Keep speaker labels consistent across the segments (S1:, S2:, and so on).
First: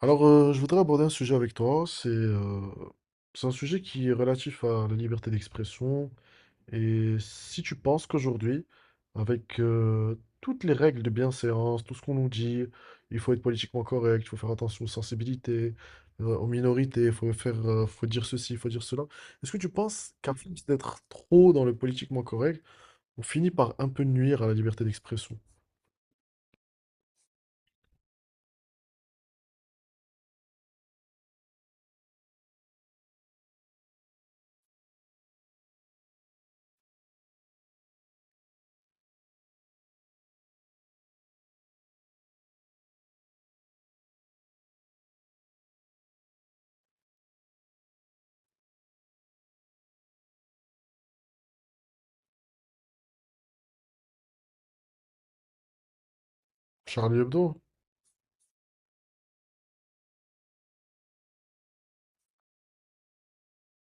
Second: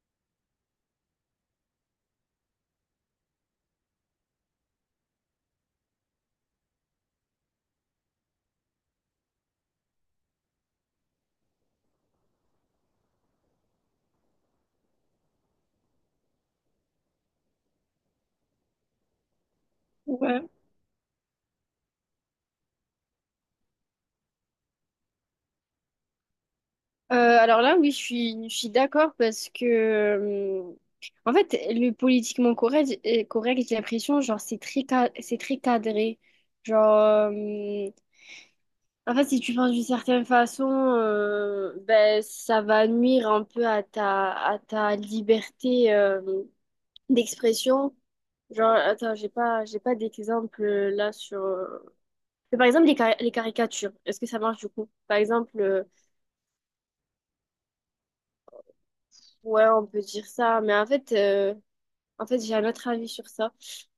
S1: Alors, je voudrais aborder un sujet avec toi. C'est un sujet qui est relatif à la liberté d'expression. Et si tu penses qu'aujourd'hui, avec toutes les règles de bienséance, tout ce qu'on nous dit, il faut être politiquement correct, il faut faire attention aux sensibilités, aux minorités, il faut faire, faut dire ceci, il faut dire cela. Est-ce que tu penses qu'à
S2: Ouais.
S1: force d'être trop dans le politiquement correct, on finit par un peu nuire à la liberté d'expression?
S2: Alors là, oui, je suis d'accord parce que, en fait, le politiquement correct, correct, j'ai l'impression, genre, c'est très cadré. Genre, euh, En fait, si tu penses d'une certaine façon, ben, ça va nuire un peu à à ta liberté, d'expression. Genre, attends, j'ai pas d'exemple là sur. Mais par exemple, les caricatures, est-ce que ça marche du coup? Par exemple,
S1: Charlie Hebdo?
S2: ouais, on peut dire ça, mais en fait, j'ai un autre avis sur ça.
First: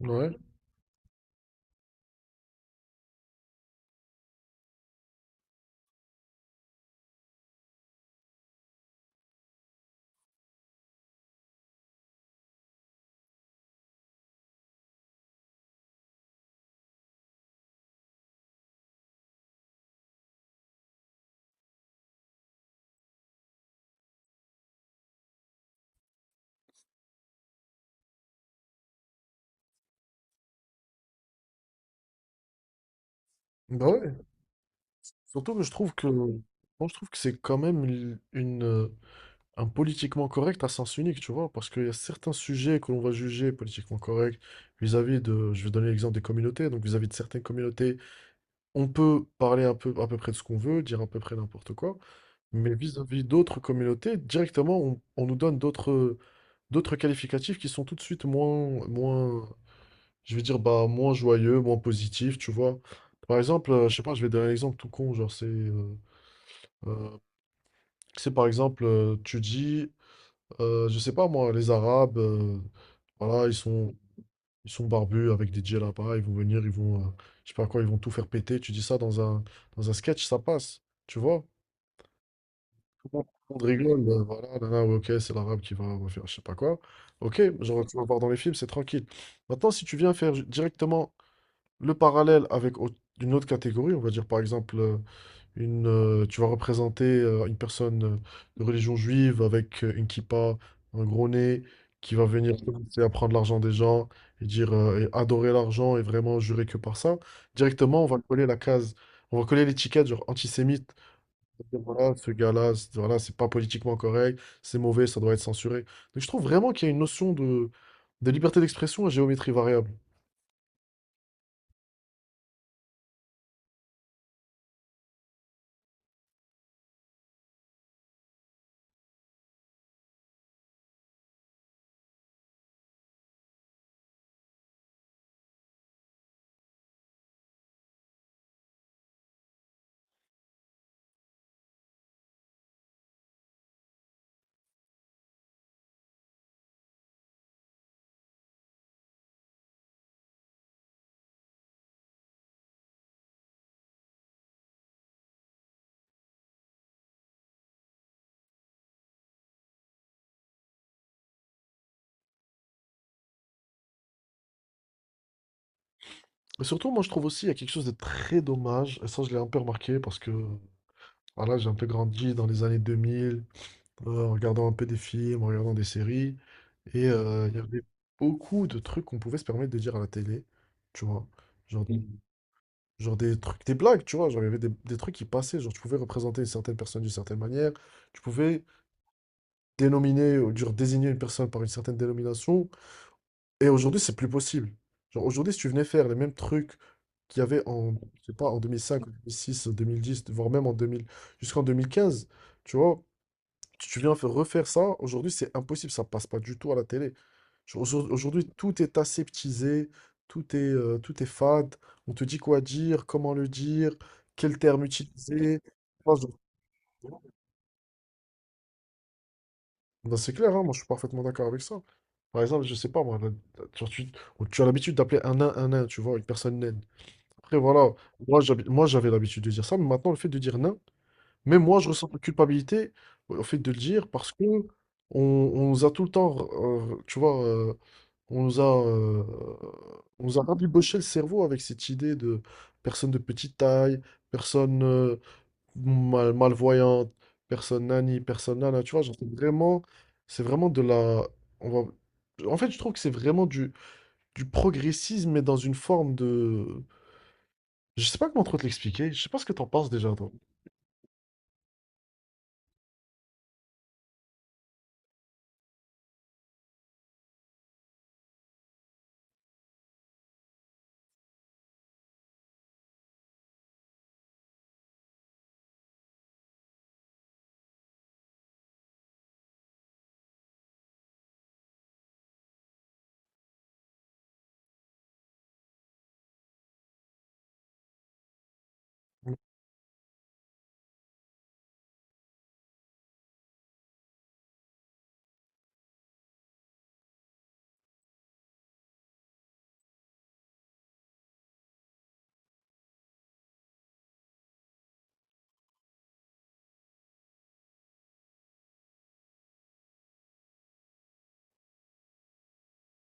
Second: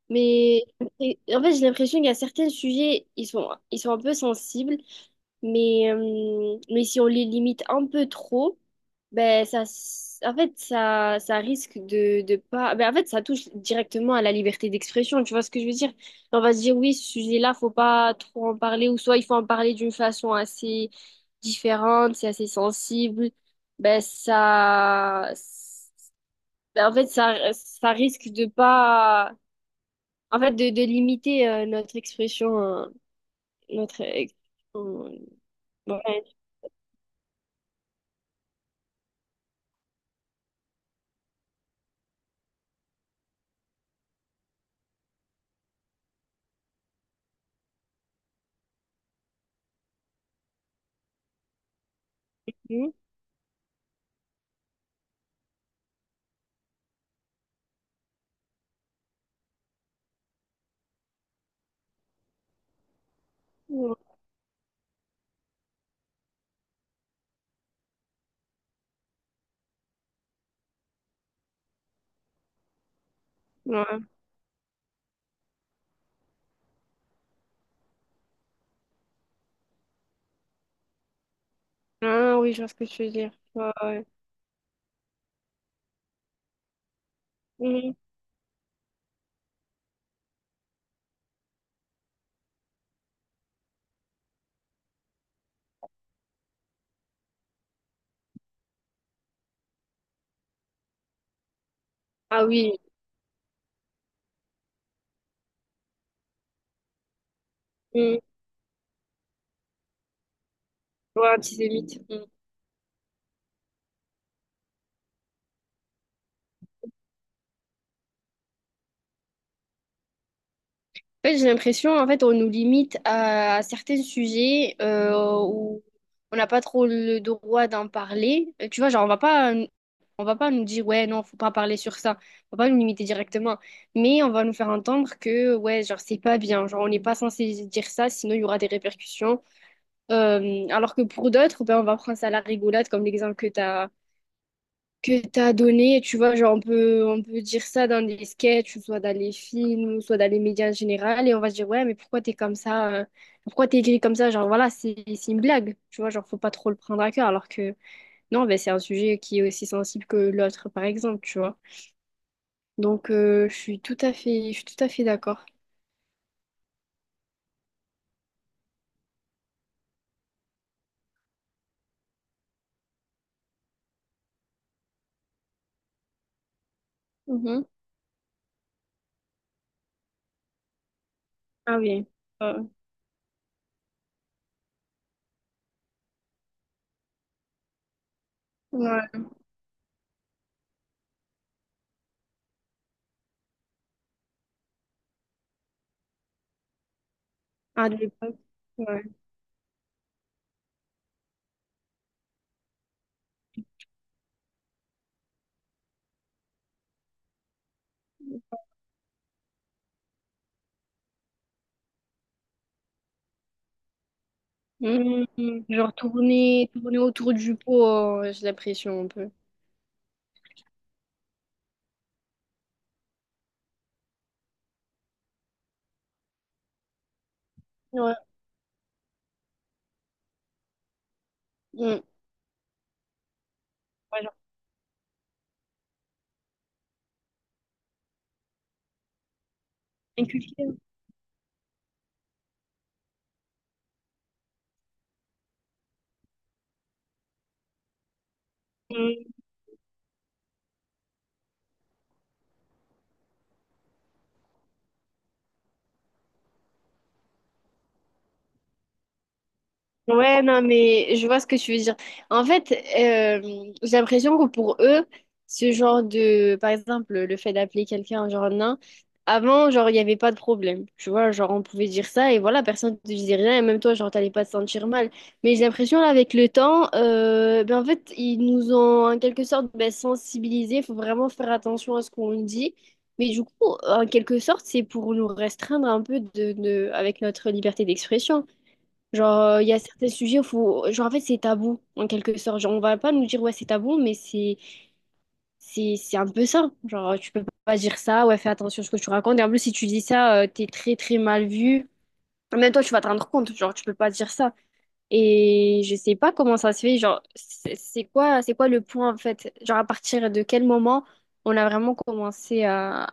S1: Ouais.
S2: Mais en fait, j'ai l'impression qu'il y a certains sujets, ils sont un peu sensibles, mais si on les limite un peu trop, en fait, ça risque de pas. Ben en fait, ça touche directement à la liberté d'expression. Tu vois ce que je veux dire? On va se dire oui, ce sujet-là, faut pas trop en parler, ou soit il faut en parler d'une façon assez différente, c'est assez sensible ben ça ben, en fait, ça risque de pas, en fait, de limiter notre expression,
S1: Bah
S2: notre
S1: ouais.
S2: ex- euh,
S1: Surtout que je trouve que,
S2: ouais.
S1: moi, je trouve que c'est quand même un politiquement correct à sens unique, tu vois, parce qu'il y a certains sujets que l'on va juger politiquement corrects vis-à-vis de, je vais donner l'exemple des communautés, donc vis-à-vis de certaines communautés, on peut parler un peu, à peu près de ce qu'on veut, dire à peu près n'importe quoi, mais
S2: Mhm.
S1: vis-à-vis d'autres communautés, directement, on nous donne d'autres qualificatifs qui sont tout de suite moins, moins, je vais dire, bah, moins joyeux, moins positifs, tu vois. Par exemple, je sais pas, je vais donner un exemple tout con, genre euh, C'est par exemple, tu dis, je sais pas moi, les Arabes, voilà, ils sont,
S2: Ouais.
S1: ils sont barbus avec des djellabas, ils vont venir, ils vont, je sais pas quoi, ils vont tout faire péter. Tu dis ça dans un sketch, ça passe, tu vois?
S2: Ah oui, je vois ce que tu
S1: Tout
S2: veux
S1: le
S2: dire.
S1: monde
S2: Ouais, ouais.
S1: rigole, voilà, là, là, ouais, ok, c'est l'Arabe qui va faire je sais pas quoi. Ok, genre,
S2: Mhm.
S1: tu vas voir dans les films, c'est tranquille. Maintenant, si tu viens faire directement le parallèle avec une autre catégorie, on va dire par exemple tu vas représenter une personne de religion juive avec une kippa, un gros nez, qui va
S2: Ah
S1: venir
S2: oui.
S1: commencer à prendre l'argent des gens et dire et adorer l'argent et vraiment jurer que par ça. Directement, on va
S2: Mhm.
S1: coller la case, on va coller l'étiquette genre antisémite.
S2: Ouais,
S1: On va dire,
S2: antisémite.
S1: voilà, ce gars-là, voilà, c'est pas politiquement correct, c'est mauvais, ça doit être censuré. Donc je trouve vraiment qu'il y a une notion de liberté d'expression à géométrie variable.
S2: En fait, j'ai l'impression, en fait, on nous limite à certains sujets où on n'a pas trop le droit d'en parler. Tu vois, genre, on va pas nous dire, ouais, non, faut pas parler sur ça. On va pas nous limiter directement. Mais on va nous faire entendre que, ouais, genre, c'est pas bien. Genre, on n'est pas censé dire ça, sinon il y aura des répercussions. Alors que pour d'autres, ben, on va prendre ça à la rigolade, comme l'exemple que t'as donné, tu vois, genre on peut dire ça dans des sketchs, ou soit dans les films, ou soit dans les médias en général, et on va se dire, ouais, mais pourquoi t'es comme ça, pourquoi t'es écrit comme ça, genre voilà, c'est une blague, tu vois, genre faut pas trop le prendre à cœur, alors que non, ben, c'est un sujet qui est aussi sensible que l'autre, par exemple, tu vois. Donc je suis tout à fait d'accord.
S1: Et surtout, moi, je trouve aussi qu'il y a quelque chose de très dommage, et ça, je l'ai un peu remarqué parce que voilà, j'ai un peu grandi dans les années 2000, en regardant un peu des films, en regardant des séries. Et il y
S2: Mhm.
S1: avait beaucoup de trucs qu'on pouvait se permettre de dire à la télé, tu vois.
S2: Ah
S1: Genre, Mm.
S2: oui. Euh,
S1: Genre des trucs, des blagues, tu vois. Genre, il y avait des trucs qui passaient. Genre, tu pouvais représenter une certaine personne d'une certaine manière. Tu pouvais
S2: ouais.
S1: dénominer, ou genre, désigner une personne par une certaine dénomination. Et aujourd'hui, c'est plus possible. Genre, aujourd'hui, si tu venais faire les mêmes trucs qu'il y avait
S2: Ah,
S1: en,
S2: de
S1: je sais
S2: l'époque.
S1: pas, en
S2: Ouais.
S1: 2005, en 2006, en 2010 voire même en 2000 jusqu'en 2015, tu vois. Tu viens faire- refaire ça, aujourd'hui c'est impossible, ça passe pas du tout à la télé. Genre, aujourd'hui tout est aseptisé, tout est fade, on te dit quoi dire, comment le dire, quel terme utiliser.
S2: Mhm. Genre
S1: Moi, je-
S2: tourner autour du pot, j'ai l'impression un peu.
S1: Ben, c'est clair, hein, moi je suis parfaitement d'accord avec ça. Par exemple, je sais pas, moi, genre, tu as l'habitude d'appeler un nain, tu vois, une personne naine. Après voilà,
S2: Ouais.
S1: moi, j'avais l'habitude de dire ça, mais maintenant le fait de dire nain, mais moi, je
S2: Mm.
S1: ressens de la culpabilité bah, au fait de le dire
S2: Ouais.
S1: parce que on nous a tout le temps, tu vois, on nous a, euh, on nous a
S2: Inculquer.
S1: rabiboché le cerveau avec cette idée de personne de petite taille, personne malvoyante, personne nani, personne nana, tu vois, genre, c'est
S2: Mm.
S1: vraiment, c'est vraiment de la, on va- en fait, je trouve que c'est vraiment du progressisme, mais dans une forme de, je sais pas comment trop te l'expliquer, je sais pas ce que t'en penses déjà, toi.
S2: Ouais, non, mais je vois ce que tu veux dire. En fait, j'ai l'impression que pour eux, ce genre de, par exemple, le fait d'appeler quelqu'un genre nain, avant, genre, il n'y avait pas de problème. Tu vois, genre, on pouvait dire ça et voilà, personne ne te disait rien et même toi, genre, t'allais pas te sentir mal. Mais j'ai l'impression, là, avec le temps, ben, en fait, ils nous ont en quelque sorte ben, sensibilisés. Il faut vraiment faire attention à ce qu'on dit. Mais du coup, en quelque sorte, c'est pour nous restreindre un peu avec notre liberté d'expression. Genre, il y a certains sujets où faut... Genre, en fait, c'est tabou, en quelque sorte. Genre, on va pas nous dire, ouais, c'est tabou, mais c'est c'est un peu ça. Genre, tu peux pas dire ça, ouais, fais attention à ce que tu racontes. Et en plus, si tu dis ça, t'es très, très mal vu. Même toi, tu vas te rendre compte, genre, tu peux pas dire ça. Et je sais pas comment ça se fait, genre, c'est quoi le point, en fait? Genre, à partir de quel moment on a vraiment commencé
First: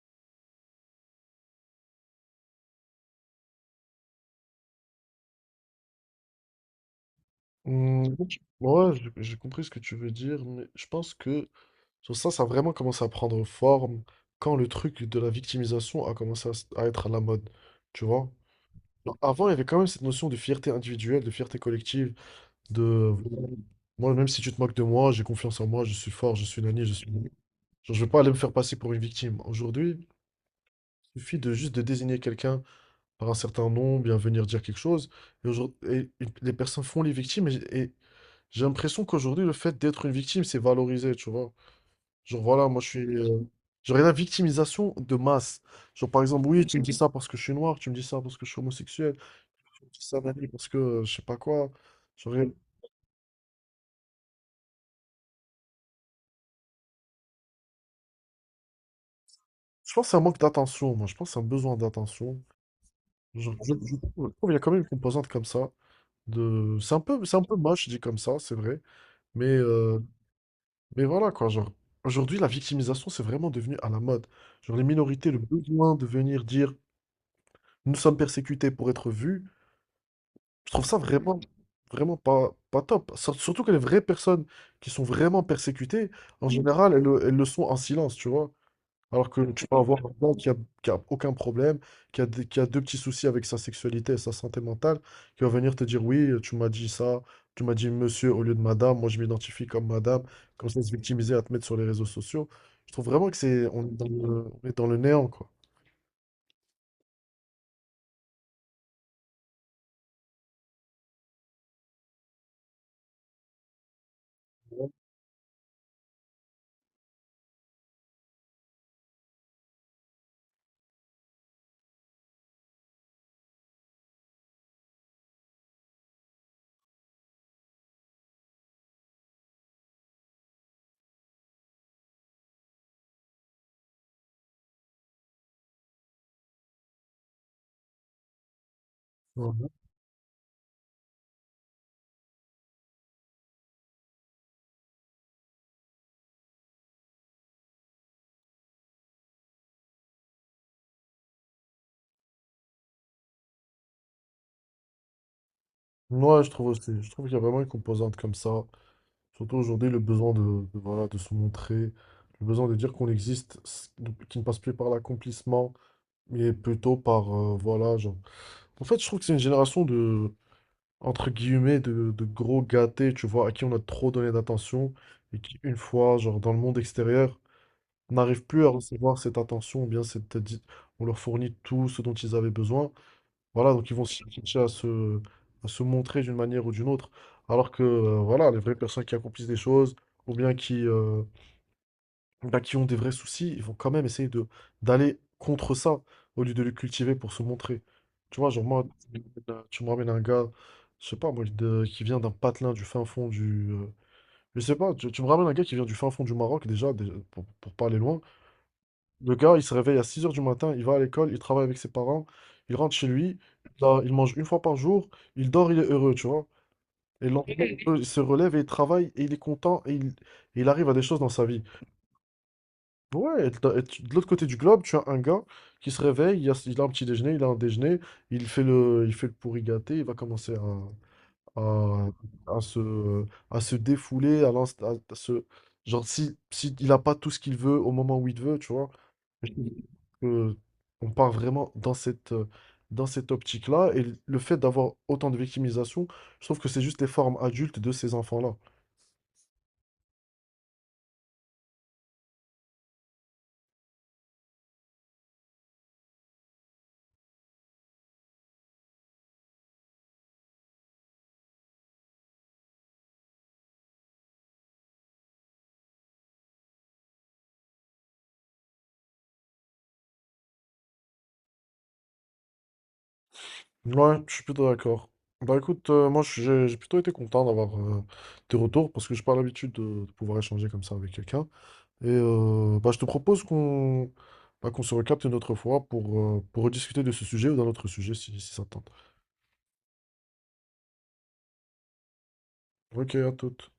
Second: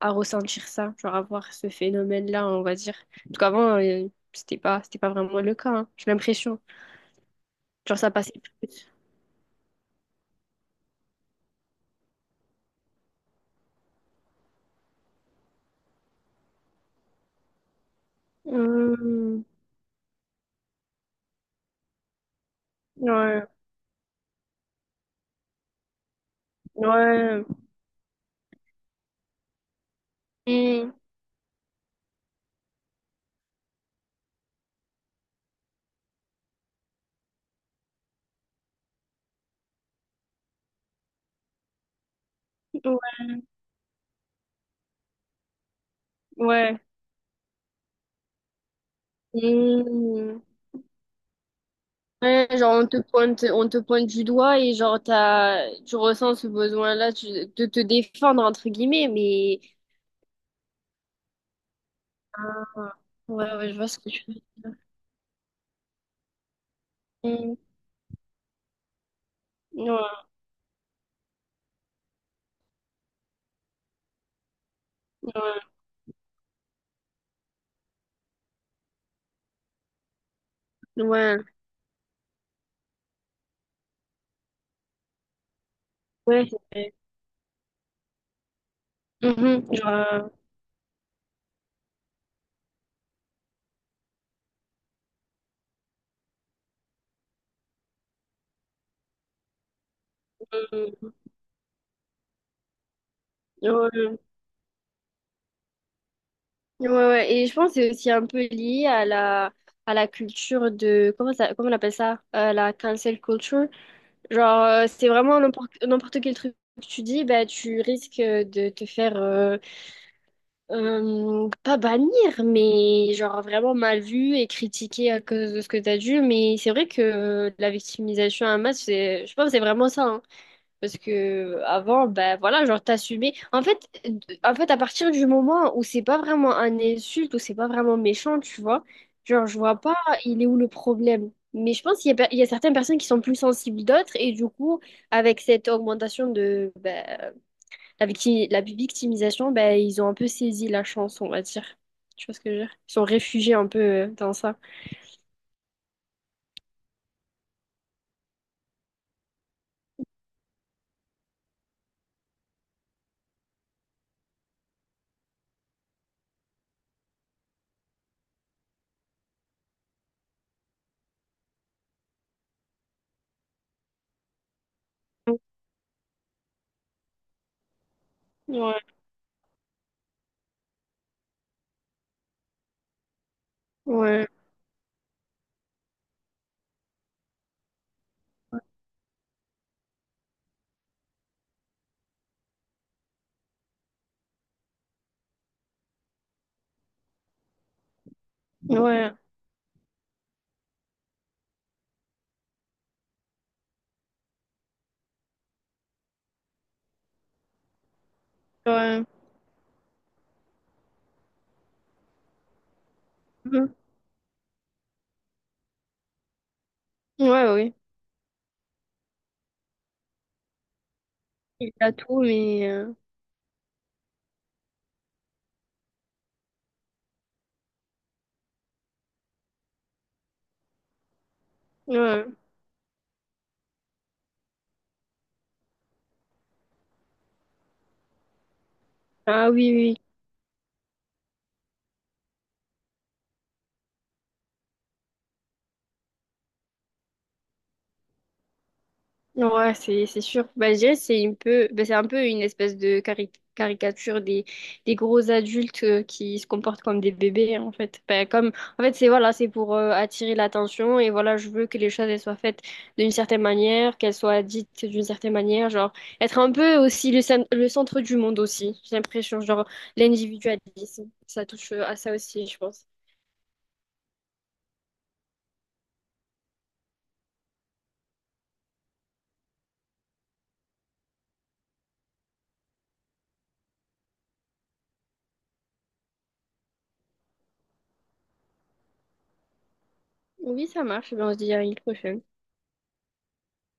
S2: à ressentir ça, genre, à voir ce phénomène-là, on va dire. En tout cas, avant, c'était pas vraiment le cas, hein, j'ai l'impression. Genre,
S1: Hmm,
S2: ça passait plus.
S1: ouais, j'ai compris ce que tu veux dire, mais je pense que sur ça, ça a vraiment commencé à prendre forme quand le truc de la victimisation a commencé à, à être à la mode, tu vois? Genre,
S2: Hmm.
S1: avant, il y avait quand même cette notion de fierté individuelle, de fierté collective, de
S2: Ouais,
S1: moi, même si tu te moques de moi, j'ai confiance en moi, je suis fort, je suis nani, je suis.
S2: ouais.
S1: Genre, je vais pas aller me faire passer pour une victime. Aujourd'hui,
S2: Hmm.
S1: il suffit de juste de désigner quelqu'un par un certain nom, bien venir dire quelque chose, et, aujourd'hui, et les personnes font les victimes, et j'ai l'impression qu'aujourd'hui, le fait d'être une victime, c'est valorisé, tu vois. Genre, voilà, moi, je suis.
S2: Ouais,
S1: euh, Genre, il y a la victimisation de masse. Genre, par exemple, oui, tu
S2: ouais.
S1: me dis ça parce que je suis noir, tu me dis ça parce que je suis homosexuel, tu me dis ça,
S2: Hmm.
S1: Nani, parce que je sais pas quoi. Genre,
S2: Ouais, genre on te pointe du doigt et genre tu ressens ce besoin-là de te défendre entre guillemets, mais
S1: je pense que c'est un manque d'attention, moi. Je pense que c'est un besoin d'attention.
S2: Ah.
S1: Genre,
S2: Ouais, ouais,
S1: je,
S2: je vois
S1: je
S2: ce que tu
S1: trouve qu'il y a quand même une composante comme ça. C'est un peu
S2: veux.
S1: moche, dit comme ça, c'est vrai. Mais, euh,
S2: Ouais,
S1: mais voilà, quoi. Genre, aujourd'hui, la victimisation, c'est vraiment devenu à la mode. Genre, les minorités, le besoin de venir dire. Nous sommes persécutés pour être vus. Je trouve ça
S2: ouais, ouais,
S1: vraiment, vraiment pas, pas top. Surtout que les vraies personnes qui sont vraiment persécutées,
S2: ouais,
S1: en
S2: c'est
S1: général,
S2: vrai.
S1: elles le sont en silence, tu vois. Alors que tu
S2: Mhm.
S1: peux avoir quelqu'un qui a aucun problème, qui a deux petits soucis avec sa sexualité et sa santé mentale, qui va venir te dire, oui, tu m'as dit ça, tu m'as dit monsieur au lieu de madame, moi je m'identifie comme madame, comme ça se
S2: Euh,
S1: victimiser à te mettre sur les réseaux sociaux. Je trouve vraiment que c'est,
S2: hmm.
S1: on est dans
S2: Ouais,
S1: le, on est dans le néant, quoi.
S2: ouais, ouais. Ouais. Et je pense que c'est aussi un peu lié à la culture de, comment ça, comment on appelle ça? La cancel culture. Genre, c'est vraiment n'importe quel truc que tu dis, bah, tu risques de te faire, pas bannir, mais genre vraiment mal vu et critiqué à cause de ce que tu as dit. Mais c'est vrai que la victimisation à masse, c'est, je pense que c'est vraiment ça, hein. Parce que avant, ben voilà, genre t'assumais. En fait, à partir du moment où c'est pas vraiment un insulte, où c'est pas vraiment méchant, tu vois, genre je
S1: Ouais.
S2: vois pas il est où le problème. Mais je pense qu'il y a, il y a certaines personnes qui sont plus sensibles d'autres, et du coup, avec cette augmentation de ben, la victimisation, ben ils ont un peu saisi la chance, on va dire. Tu vois ce que je veux dire? Ils sont réfugiés un peu dans ça.
S1: Moi, je trouve aussi. Je trouve qu'il y a vraiment une composante comme ça. Surtout aujourd'hui, le besoin de, voilà, de se montrer, le besoin de dire qu'on existe, donc, qui ne passe plus par l'accomplissement, mais plutôt par, voilà, genre. En fait, je trouve que c'est une génération de, entre guillemets, de gros gâtés, tu vois, à qui on a trop donné d'attention et qui, une fois, genre, dans le monde extérieur, n'arrivent plus à
S2: Ouais,
S1: recevoir cette attention, ou bien cette, on leur fournit tout ce dont ils avaient besoin. Voilà, donc ils vont
S2: ouais,
S1: chercher à se, montrer d'une manière ou d'une autre. Alors que voilà, les vraies personnes qui accomplissent des choses ou bien qui ont des vrais soucis, ils vont quand même essayer de d'aller contre ça au lieu de le cultiver pour se montrer. Tu vois, genre moi,
S2: ouais,
S1: tu me ramènes un gars, je sais pas moi, qui vient d'un patelin du fin fond du. Je sais pas, tu me ramènes un gars qui vient du fin fond du Maroc déjà, déjà, pour pas aller loin.
S2: ouais.
S1: Le gars, il se réveille à 6 heures du matin, il va à l'école, il travaille avec ses parents, il rentre chez lui,
S2: Mhm.
S1: là, il mange une fois par jour, il dort, il est heureux, tu vois. Et le
S2: Ouais,
S1: lendemain,
S2: oui.
S1: il se relève et il travaille et il est content et il arrive à des choses dans sa vie.
S2: Il a tout, mais...
S1: Ouais, de l'autre côté du globe, tu as un gars qui se réveille, il a un petit déjeuner, il a un déjeuner, il fait le pourri gâté, il va commencer à, à,
S2: ouais.
S1: à se défouler, à, l'ins- à se. Genre, si il n'a pas tout ce qu'il veut au moment où il veut, tu vois.
S2: Ah oui, oui.
S1: Que on part vraiment dans cette, dans cette optique-là. Et le fait d'avoir autant de victimisation, je trouve que c'est juste les formes adultes de ces enfants-là.
S2: Oui. Ouais, c'est sûr. Bah, je dirais que c'est un peu, bah, c'est un peu une espèce de caricature des gros adultes qui se comportent comme des bébés, hein, en fait. Bah, comme, en fait, c'est voilà, c'est pour attirer l'attention et voilà, je veux que les choses elles soient faites d'une certaine manière, qu'elles soient dites d'une certaine manière, genre être un peu aussi le, le centre du monde aussi. J'ai l'impression, genre l'individualisme, ça touche à ça aussi, je pense.
S1: Ouais, je suis plutôt d'accord. Bah écoute, moi j'ai plutôt été content d'avoir tes retours parce que j'ai pas l'habitude de pouvoir échanger comme ça avec quelqu'un. Et bah, je te propose qu'on se recapte une autre fois pour rediscuter de ce sujet ou d'un autre sujet si ça te tente.
S2: Oui, ça marche. Ben, on se dit à une prochaine.
S1: Ok, à toute.